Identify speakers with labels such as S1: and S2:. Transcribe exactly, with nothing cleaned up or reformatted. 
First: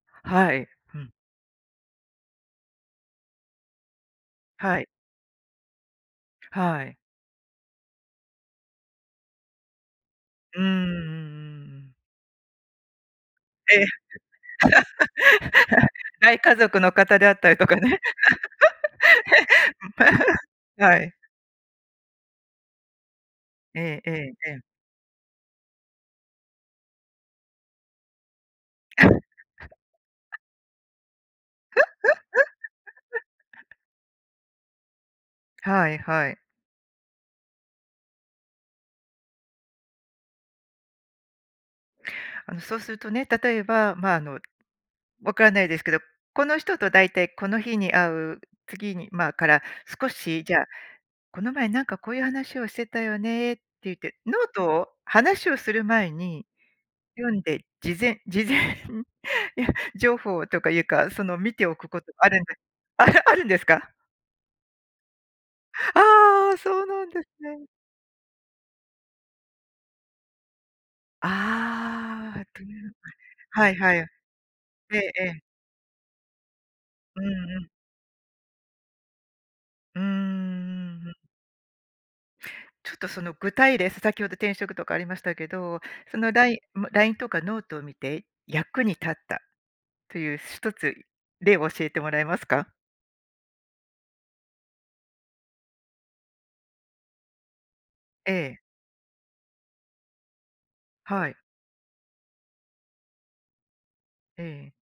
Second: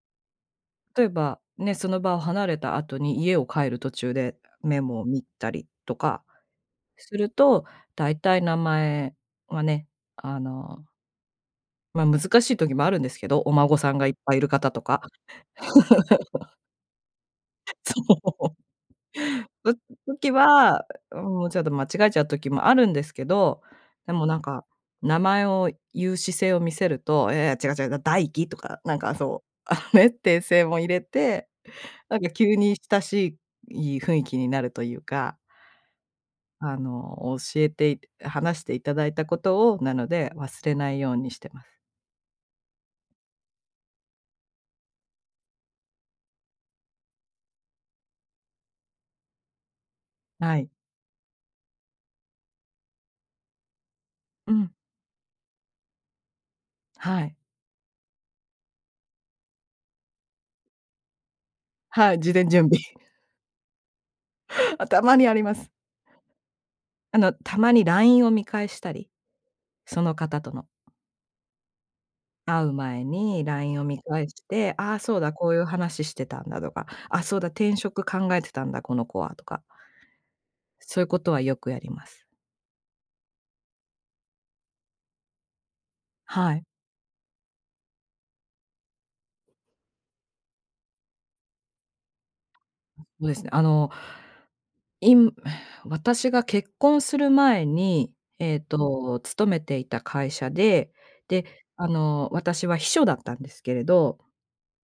S1: はい。ふ
S2: 例え
S1: ん。
S2: ば、ね、その場を離れた後に家を帰る途中で
S1: は
S2: メ
S1: い。
S2: モを見たりとか
S1: はい。
S2: すると、だいたい名前はね、あ
S1: うーん、う
S2: の
S1: んうんうん。
S2: ま、難しい時もあるんですけど。お孫
S1: ええ。
S2: さんがいっぱいいる方とか。
S1: 大家 族の方であったりとかね。
S2: そう。その時
S1: へ
S2: は、
S1: はい。
S2: もう、ちょっと間違えちゃう時もあるんですけど、
S1: えええ
S2: でも、
S1: え
S2: なん
S1: ええ。
S2: か、名前を言う姿勢を見せると、いやいや違う違う、だダイキとか、なんか、そう、あのね、訂正も入れて、なんか、急に親し い雰囲気になるというか。
S1: はいはい。
S2: あの、教えてい話していただいたことを、なので忘れないようにしてます。
S1: あの、そうするとね、例えば、ま、あの、わからないですけど、この人とだいたいこの日に会う、次にまあ、から、少し、じ
S2: は
S1: ゃあ、
S2: い。
S1: この前、なんか、こういう話をしてたよねって言ってノ
S2: う
S1: ート
S2: ん。
S1: を、話をする前に
S2: は
S1: 読
S2: い。
S1: んで、事前事前や、情報とかいうか、その見ておくこと
S2: はい、
S1: あ
S2: 事
S1: るん
S2: 前
S1: です
S2: 準備。
S1: あ、あるんですか？
S2: あ、たまにあります。
S1: ああ、そうなん
S2: あ
S1: です
S2: の、た
S1: ね。
S2: まにラインを見返したり。その方との。
S1: ああ、と
S2: 会
S1: い
S2: う
S1: うまで
S2: 前にラ
S1: は
S2: イ
S1: い
S2: ンを
S1: はい。
S2: 見返して、あ
S1: ええ
S2: あ、そう
S1: え
S2: だ、
S1: え。
S2: こういう話してたんだとか、
S1: う
S2: あ、
S1: ん
S2: そうだ、
S1: うん。
S2: 転職考えてたんだ、この子はとか。
S1: うーん、う
S2: そういう
S1: んうん。
S2: ことは、よくやります。
S1: ちょっとその具体例、さ先ほど転職とかありましたけど、そのラ
S2: は
S1: イン
S2: い。
S1: ま、ラインとかノートを見て役に立ったという、ひとつ例を教えてもらえますか？
S2: そうですね、あの、いむ私が結婚する前に、
S1: え
S2: えっ
S1: え。
S2: と、勤めていた会社で、
S1: はい。
S2: で、あの、私は秘書だったんですけれど。
S1: ええ。